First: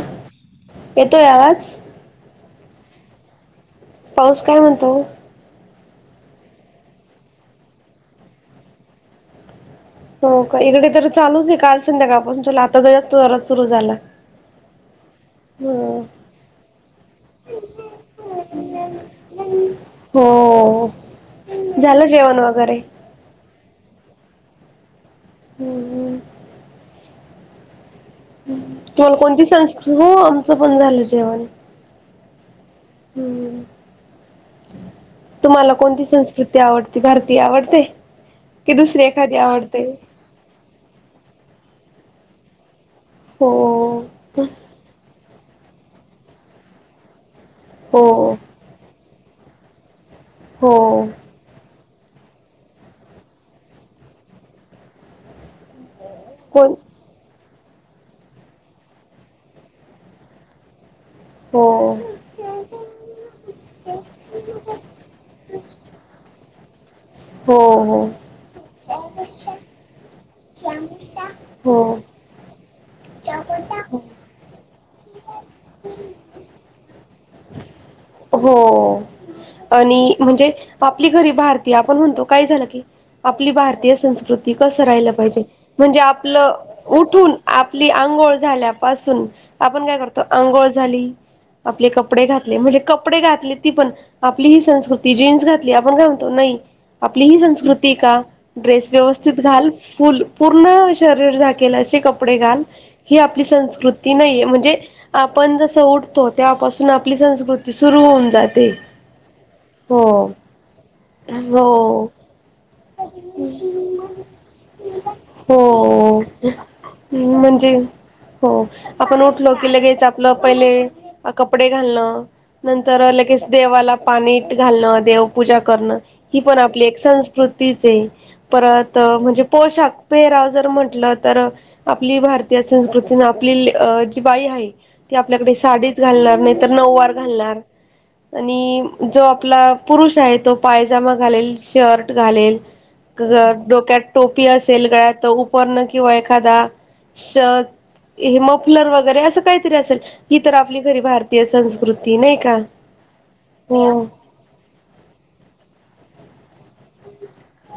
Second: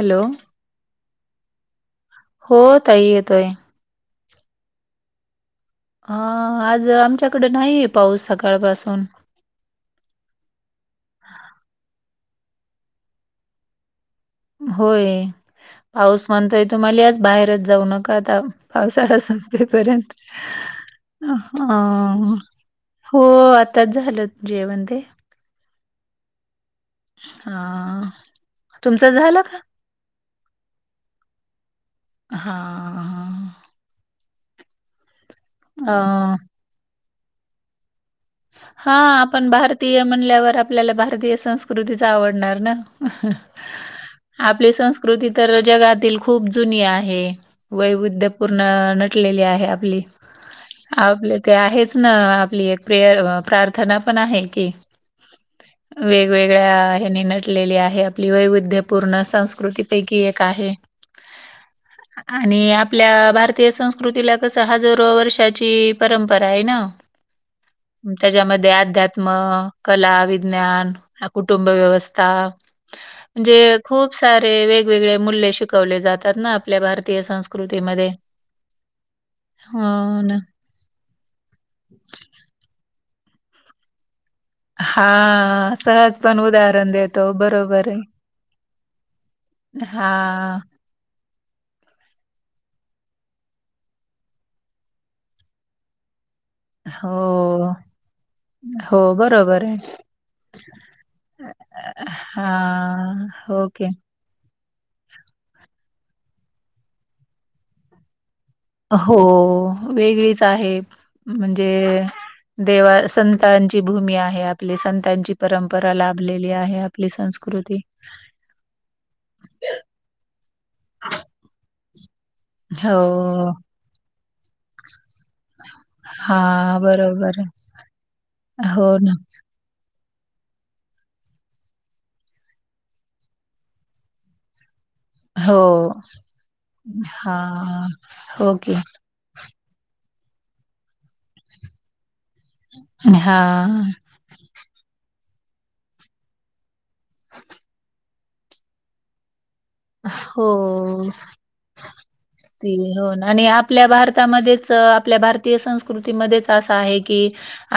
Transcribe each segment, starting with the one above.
Hello. येतोय आवाज? हो ताई येतोय. पाऊस काय म्हणतो? हां, आज आमच्याकड न्हाईये पाऊस सकाळपासून. हो का, इकडे तर चालूच आहे, काल संध्याकाळपासून चलू आता, जरा जोरात सुरू झाला. होय. हम्म पाऊस म्हणतोय तुमाले आज बाहेरच जाऊ नका आता, पावसाळा संपेपर्यंत. हो, झालं हा जेवण वगैरे? हो आताच झालं जेवण ते. हम्म. हा तुमचं तुम्हाला झालं कोणती का संस्कृ, हो आमचं पण झालं जेवण. हा, हा, हा. तुम्हाला कोणती अ संस्कृती आवडते. भारतीय आवडते, की दुसरी एखादी आवडते? म्हटल्यावर आपल्याला भारतीय संस्कृतीच आवडणार ना. हो. आपली संस्कृती तर जगातील खूप जुनी आहे. हो वैविध्यपूर अं, नटलेली आहे आपली. हो आपली ते आहेच ना आपली एक प्र प्रार्थना पण आहे की, कोण वेगवेगळ्या त्यानी नटलेली आहे. आपली वैविध्य पूर्ण संस्कृतीपैकी एक आहे. हो. आणि आपल्या भारतीय संस्कृतीला कसं हाजारो वर्षाची परंपरा आहे ना. हो. त्याच्यामध्ये अध्यात्म, कला, वि ज्ञान हा हो कुटुंबव्यवस्था जे खूप सारे वेगवेगळे मूल्य शिकवले जातात ना, आपल्या भारतीय संस्कृतीमध्ये. हो. आणि हो ना. म्हणजे आपली खरी भारतीय आपण म्हणतो काय झालं की, आपली भारतीय संस्कृती ती कसं राहिलं पाहिजे, हा म्हणजे सहज पण आपलं उदाहरण देतो उठून आपली बरोबर आहे. आंघोळ झाल्यापासून आपण काय करतो हा. आंघोळ झाली, आपले कपडे घातले म्हणजे कपडे घातले ती पण आपली ही संस्कृती जीन्स घातली, आपण काय म्हणतो नाही. आपली ही हो, संस्कृती का? ड्रेस हो व्यवस्थित बरोबर घाल, आहे. फुल पूर्ण शरीर झाक केल असे कपडे घाल, ही आपली हा ओके. संस्कृती ती नाहीे, म्हणजे आपण जसं उठतो, तेव्हापासून आपली संस्कृती सुरु होऊन जाते. हो हो वेगळीच आहे. म्हणजे हो देवा संतांची भूमी आहे आपली, संतांची परंपरा हो लाभलेली आहे. आपली म्हणजे संस्कृती. हो आपण उठलो की लगेच आपलं पहिले कपडे घालणं. नंतर लगेच हो देवाला पाणी घालणं देवपूजा करणं हा ही पण आपली एक बरोबर संस्कृतीच आहे. आहे हो परत ना म्हणजे पोशाख पेराव जर म्हटलं तर आपली भारतीय संस्कृती ना आपली अ जी बाई आहे. ती आपल्याकडे हो साडीच घालणार, नाहीतर नऊवार हा घालणार हो की आणि जो आपला पुरुष आहे तो पायजामा घालेल, शर्ट घालेल, हा डोक्यात टोपी असेल. गळ्यात उपरणं किंवा एखादा शहद हे मफलर वगैरे असं काय तरी असेल ही हो तर आपली खरी भारतीय संस्कृती नाही का? ती हो ना आणि हो आपल्या भारतामध्येच आपल्या भारत तीय संस्कृतीमध्येच असा आहे की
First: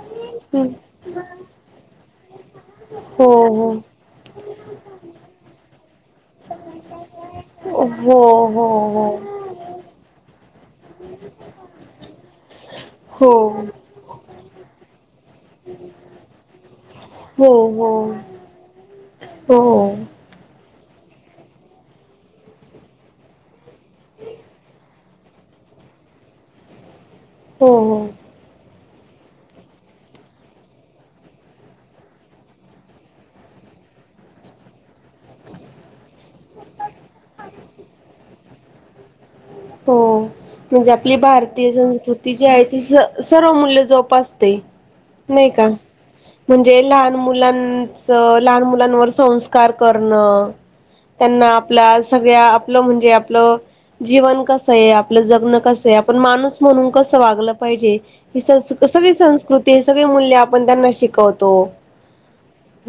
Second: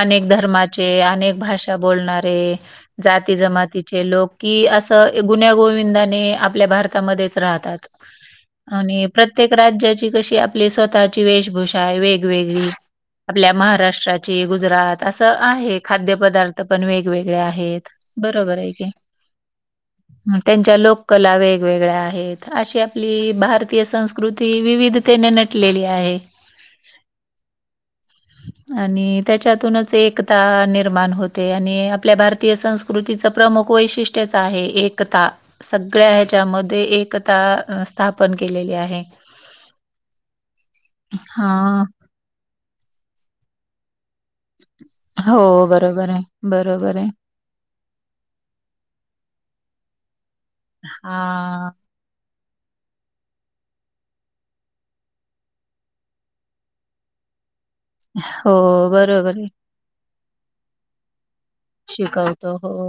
अनेक हो धर्माचे अनेक भाषा बोलणारे जाती हो जमातीचे लोक कि, असं गुन्ह्या गोविंदाने आपल्या भारतात मध्येच राहतात. हो हो आणि प्र प्रत्येक राज्याची कशी आपली स्वतःची वेशभूषा वेगवेगळी हो हो आपल्या महाराष्ट्राची ची गुजरात असं आहे खाद्य पदार्थ तिथं पण हो वेगवेगळया हो आहेत बरोबर आहे की, हो हो त्यांच्या लोककला वेग वेगवेगळ्या आहेत. अशी आपली भारतीय संस्कृती विविधतेने नटलेली आहे. हो हो. आणि त्याच्यातूनच एकता निर्माण होते आणि आपल्या भारतीय संस्कृतीचं प्रमुख वैशिष्ट्य ष्टयच आहे एकता. सगळ्या ह्याच्यामध्ये एकता स्थापन केलेली आहे. हो म्हणजे आपली भारतीय हा संस्कृती जी आहे ती स सर्व मूल्य जोपास ते नाही हो का? बरोबर आहे म्हणजे बरोबर आहे. लहान मु लांच लहान मुलांवर संस्कार करणं त्यांना हा आपला सगळ्या आपलं म्हणजे आपलं जीवन कसं आहे. आपलं जगणं कसं आहे आपण माणूस म्हणून कसं वागलं पाहिजे. ही हो सं सगळी बरोबर आहे संस्कृती ते सगळे मूल्य आपण त्यांना शिकवतो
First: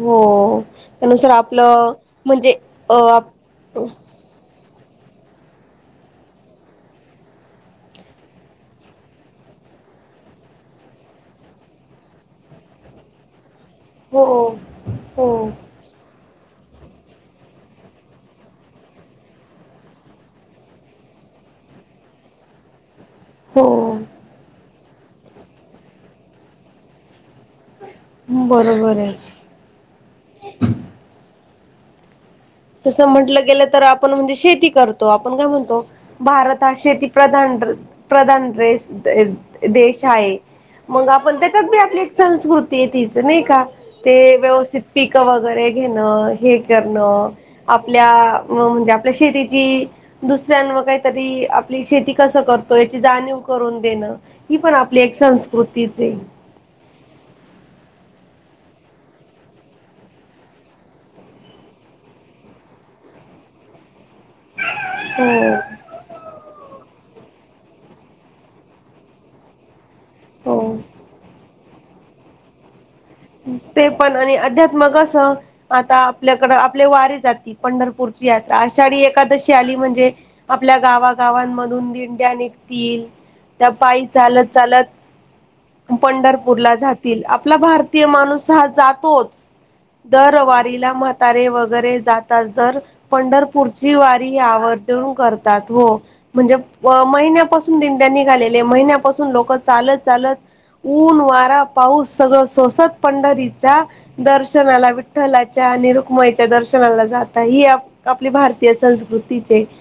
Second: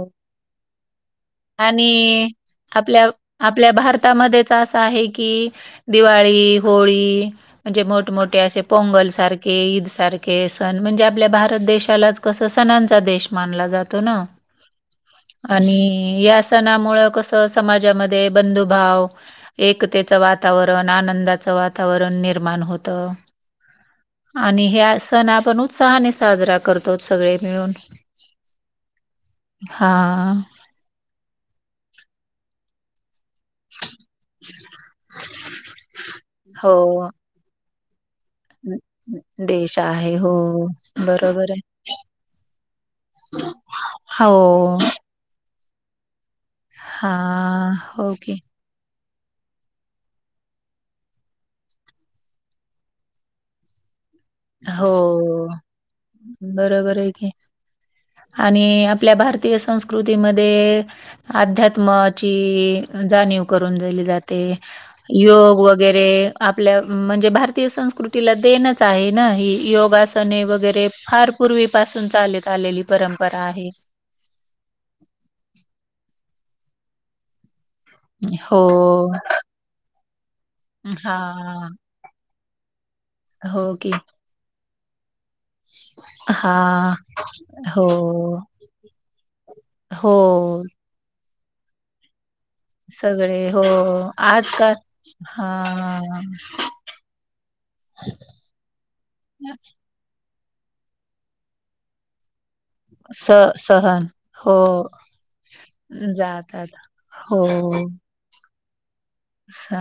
हो त्यानुसार आपलं आणि.. म्हणजे अ आपल्या आपल्या भारतामध्येच असं आहे की, दिवाळी, होळी म्हणजे मोठमोठे असे पोंगल सारखे ईद सारखे सण म्हणजे आपल्या भारत देशालाच कसं सणांचा देश मानला जातो न हो हो आणि या सणामुळ कसं समाजामध्ये बंधुभाव एकतेचं वातावरण आनंदाचं वातावरण निर्माण होत. हो. आणि ह्या सण आपण उत्साहाने साजरा करतोघ सगळे मिळून बरोबर आहे हा तसं म्हंटलं गेलं तर आपण म्हणजे शेती करतो आपण काय म्हणतो. भारत हा हो शेतीप्रधान प्रधान देश देश आहे. मग आपण बरोबर आहे. त्याच्यात बी आपली संस्कृती आहे तिचं नाही का? ते हो. व्यवस्थित पिक वगैरे घेणं हे करणं हां. हो आपल्या की. म्हणजे उद्या आपल्या शेतीची दुसऱ्यांवर काहीतरी, आपली शेती कसं करतो याची जाणीव करून देणं. ही पण हो. आपली एक संस्कृतीच आहे. बरोबर आहे कि, आणि आपल्या भारतीय संस्कृतीमध्ये अध्यात्माची जाणीव करून दिली जाते. ते, हो योग वगैरे आपल्या म्हणजे भारतीय संस्कृतीला देणच आहे. नाही योगासने हो वगैरे, फार पूर्वी पासून चालत आलेली परंपरा आहे. ते पण, आणि अध्यात मग कस, आता आपल्याकड आपले वारी जाती पंढरपू पुरची यात्रा, हो. अषाढी एकादशी आली म्हणजे, आपल्या हां. गावागावांमधून दिंड्या नी तील त्या हो की. पायी चालत-चालत पंढरपूरला हां. जातील आपला भारत हो. तिय माणूस हा जातोच, हो. दरवारीला म्हातारे वगैरे जात जर सगळे हो. पंढरपूरची वारी आजकाल आवर्जून करतात हो, हां. म्हणजे महिन्यापासून दिंड्या निघालेले, महिन्यापासून लोक चालत चालत ऊन, वारा, पाऊस, सगळं सोसत स पंढरीचा सहन हो दर्शनाला, विठ्ठलाच्या आणि रुक्माईच्या जातात दर्शनाला जात ही आपली भारतीय संस्कृती. सा,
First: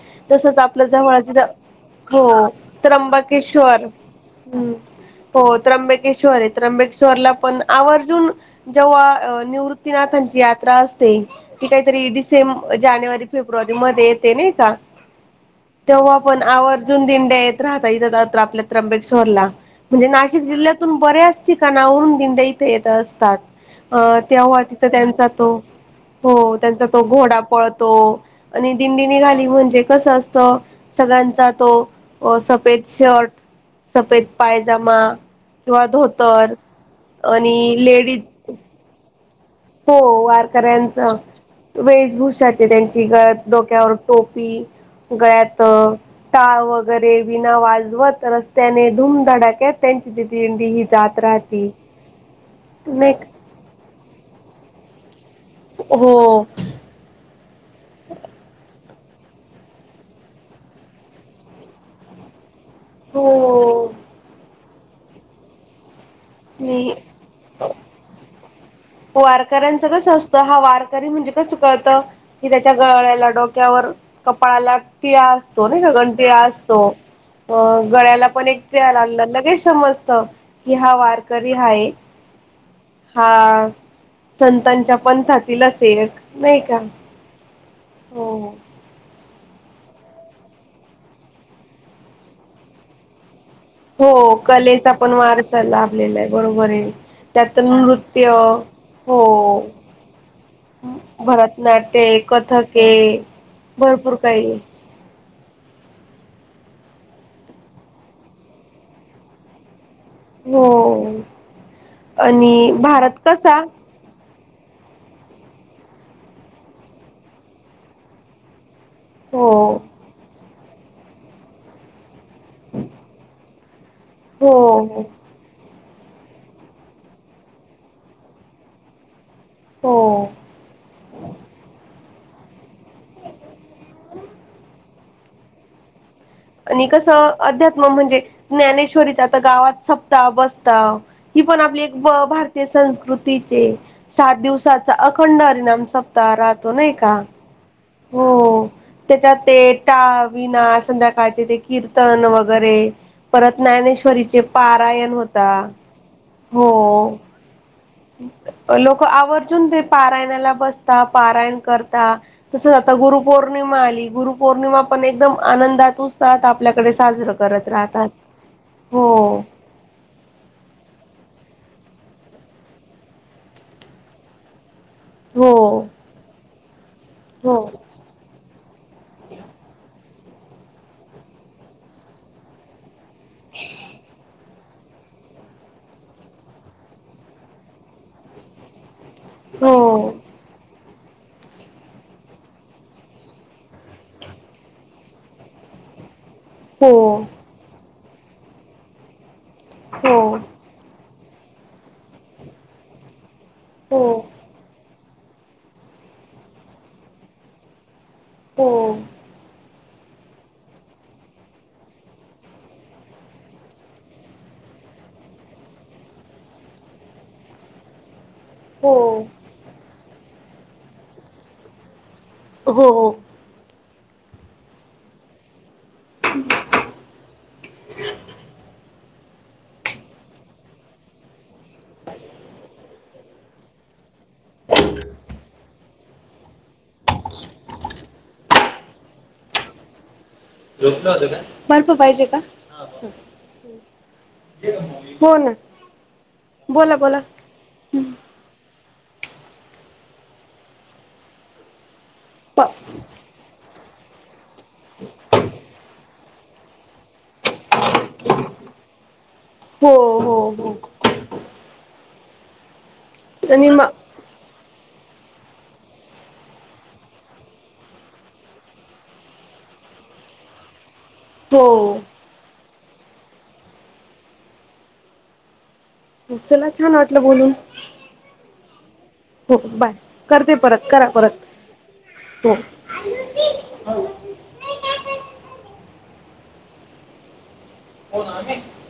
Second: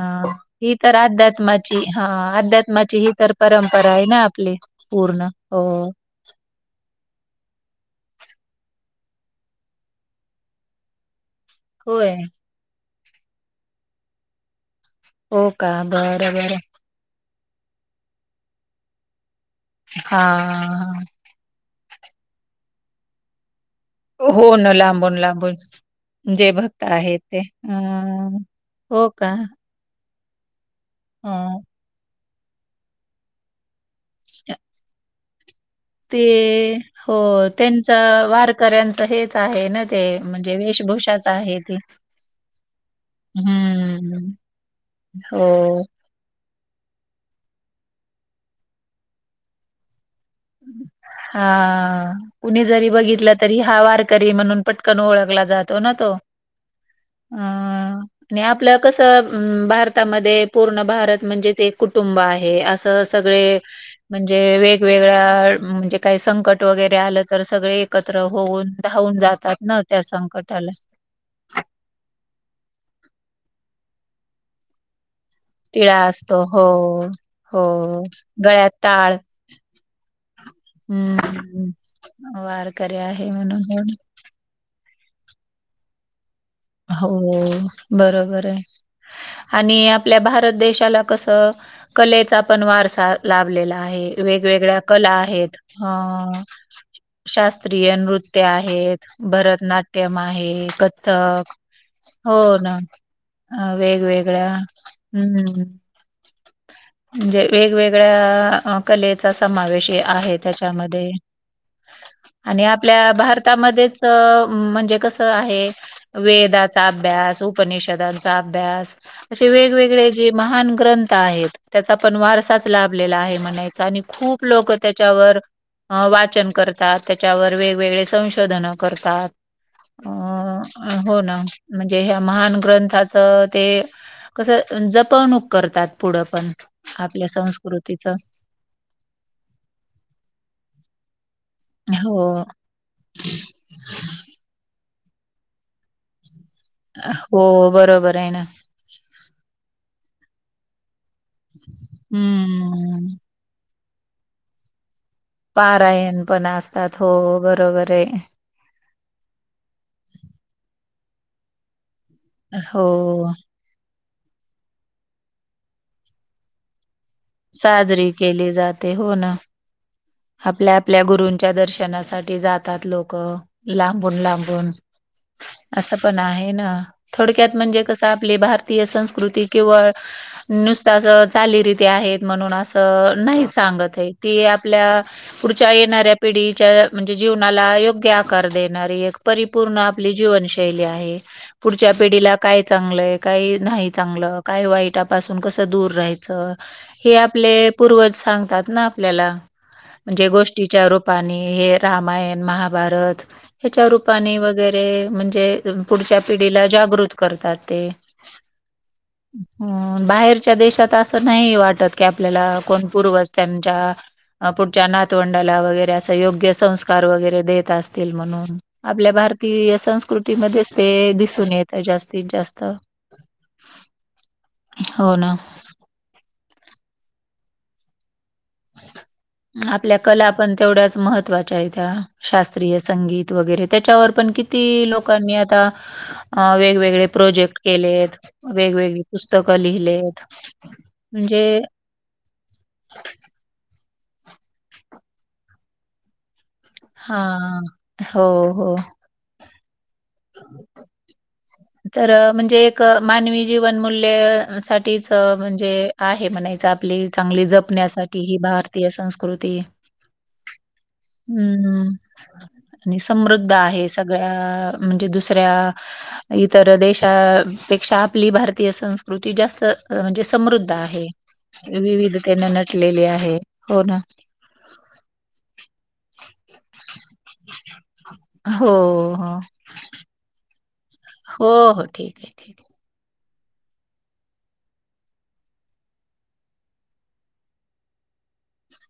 ही तर अध्यात्माची हा हो अध्यात्माची ही तर त्र्यंबकेश्वर परंपरा आहे ना. आपले पूर्ण हो. किशोरे आहे तबेश्वरला पण आवर्जून जेव्हा निवृतीनाथांची यात्रा अस ते, ती काहीतरी होय डिसें जानेवारी-फेब्रुवारी मध्ये येते नाही का? हो का तेव्हा बरं पण बरं आवर्जून दिंड्या येत राहतात त्या इथत आपल्या त्र्यंबेश्वरला. म्हणजे हा नाशिक जिल्ह्यातून बऱ्याच ठिकाणाहूण दिंड्या इथे येत असतात. अ हो तेव्हा न तिथं लांबून त्यांचा तो लांबून जे हो भक्त त्यांचा तो आहेत घोडा ते पळतो, अं आणि दिंडी हो का नीघाली म्हणजे कसं असत सगळ्यांचा अं तो अ सफेद शर्ट. सफेद पायजमा, किंवा ते धोतर. हो आणि त्यांच लेडीज वारकऱ्यांचं हेच आहे. ना ते हो म्हणजे वारकऱ्यांच, वेशभूषाच आहे ती वेशभूषाचे त्यांची गळ्यात डोक्यावर हम्म टोपी, गळ्यात, हो टाळ वगैरे, विना वाजवत रस्त्याने धूमधडाक्यात त्यांची ती दिंडीही जात हा राहती, कुणी जरी नाही का. बघितलं तरी हा वारकरी म्हणून पटकन ओळखला जातो. ना तो हो. अ आणि आपल्या कसं भारतामध्ये पूर्ण भारत म्हणजेच एक कुटुंब आहे, असं सगळे हो म्हणजे वेगवेगळ्या, म्हणजे काही सं संकट मी वगैरे आलं तर, सगळे एकत्र होऊन, धावून जातात ना त्या संकटाला. कस कळतं, की त्याच्या गळळ्याला, डोक्यावर कपाळाला टिळा असतो. तो नाही का, गंध टिळा असतो, अ हो गळ्याला पण एक गळ्यात टिळा टाळ लावलेला लगेच समजतं. कि हा वारकरी हम हाय वारकरी आहे म्हणून हा ही संतांच्या पंथातील असेल एक नाही का. हो हो बरोबर हाय. आणि आपल्या भारत देशाला कसं, कलेचा पण वारसा लाभलेला आहे हो वेगवेगळ्या कलेचा कला पण आहेत, वारसा लाभलेला आहे हा बरोबर आहे त्यात शास्त्रीय नृत्य आहेत, हो भरतनाट्यम आहे, कथक भरतनाट्य हो ना? कथक आहे हा भरपूर वेगवेगळ्या, काही आहे. हम्म्म! ! म्हणजे वेगवेगळ्या कलेचा समावेश या आहे त्याच्यामध्ये, हो आणि आपल्या भारत कसा भारतामध्येच म्हणजे कसं आहे, वेदाचा अभ्यास उपनिषदांचा अभ्यास‌ अशे हो वेगवेगळे जे महान ग्रंथ आहेत. त्याचा पण वारसाच लाभलेला आहे म्हणायचं आणि खूप हो लोक हो त्याच्या वर, वाचन करतात त्याच्यावर वेगवेगळे संशोधन करतात. हो अं हो ना, म्हणजे ह्या महान ग्रंथाचं ते कसं जपवणूक करतात पुढं पण. आणि आपल्या कसं अध्यात्म संस्कृतीच. म्हणजे, ज्ञानेश्वरीच आता गावात सपता बसताव, ही पण आपली एक हो, भारतीय संस्कृतीचे, सात दिवसाचा अखंड हरिणाम स पता राहतो नाही क? हो बरोबर येना! त्याच्यात ते टाळ विना संध्याकाळचे ते कीर्तन वगैरे, हम्म. परत ज्ञानेश्वरीचे पारायण होते. पारायण पण असतात हो बरोबर ये! लोक आवर्जून ते पारायणाला बसता! पारायण करता! तसंच आता हो गुरुपौर्णिमा आली, गुरुपौर्णिमा पण, एकदम आनंदात उत्साहात आपल्याकडे साजरा करत राहतात, साजरी केली जाते हो! ! ना आपल्या आपल्या गुरूंच्या दर्शनासाठी जातात. लोक, लांबून लांबून! हो ! असं पण आहे ना? थोडक्यात हो म्हणजे कसं आपली भार तीय संस्कृती केिवळ नुसत असं चालीरीती आहेत म्हणून असं! नाही सांगतय ती आपल्या? पुढच्या येणाऱ्या पिढीच्या म्हणजे जीवनाला योग्य आकार देणारी एक परिपूर्ण हो आपली जीवनशैली आहे. पुढच्या पिढीला काय चांगलय काही नाही चांगलं! काय वाईटापासून कसं दूर राहायचं! हो हे हो आपले पूर्वज सांगतात ना आपल्याला! म्हणजे गोष्टीच्या रूपाने हे रामायण महाभारत ह्याच्या हो रूपाने वगैरे म्हणजे पुढच्या पिढीला जागृत करतात ते! ! हो! ! हम बाहेरच्या देशात असं नाही वाटत की, आपल्याला कोण पूर्वज त्यांच्या आप पून च्या नातवंडलावगैर अस योग्य संस्कार वगैरे देत असतील म्हणून हो आपल्या भारात ती संस्कृतीमध्येच ते दिसून येत जास्तीत जास्त! ! हो हो- ना? [unintelligible] [inaudible] आपल्या कला पण तेवढ्याच महत्त्वाच्या हायतात्या शास्त्रीय संगीत! वगैरे त्याच्यावर पण किती? लोकांनी आता, वेगवेग वेगळे प्रोजेक्ट केलेत, वेगवेगळी पुस्तकं लिहिलेत. झोपले होता काय? म्हणजे बर्फ पाहिजे का? हा बर्फ! हो ना! बोला हा! बोला हो! हो! ! तर म्हणजे एक मानवी जीवन मूल्य साच म्हणजे आहे म्हणायच आपली चांगली जपण्यासाठी! ! ही भारतीय संस्कृती. हो हो हो हम्म आणि समृद्ध आणि म आहे सगळ्या म्हणजे दुसऱ्या इतर देशापेक्षा आपली भारतीय संस्कृती जास्त म्हणजे समृद्ध आहे. हो विविधतेने नटलेली आहे. हो ना, चला छान वाटलं बोलून. हो, हो. ओके बाय करते परत करा परत हो, हो. ठीक आहे. ठीक. हो. [unintelligible] [unintelligible]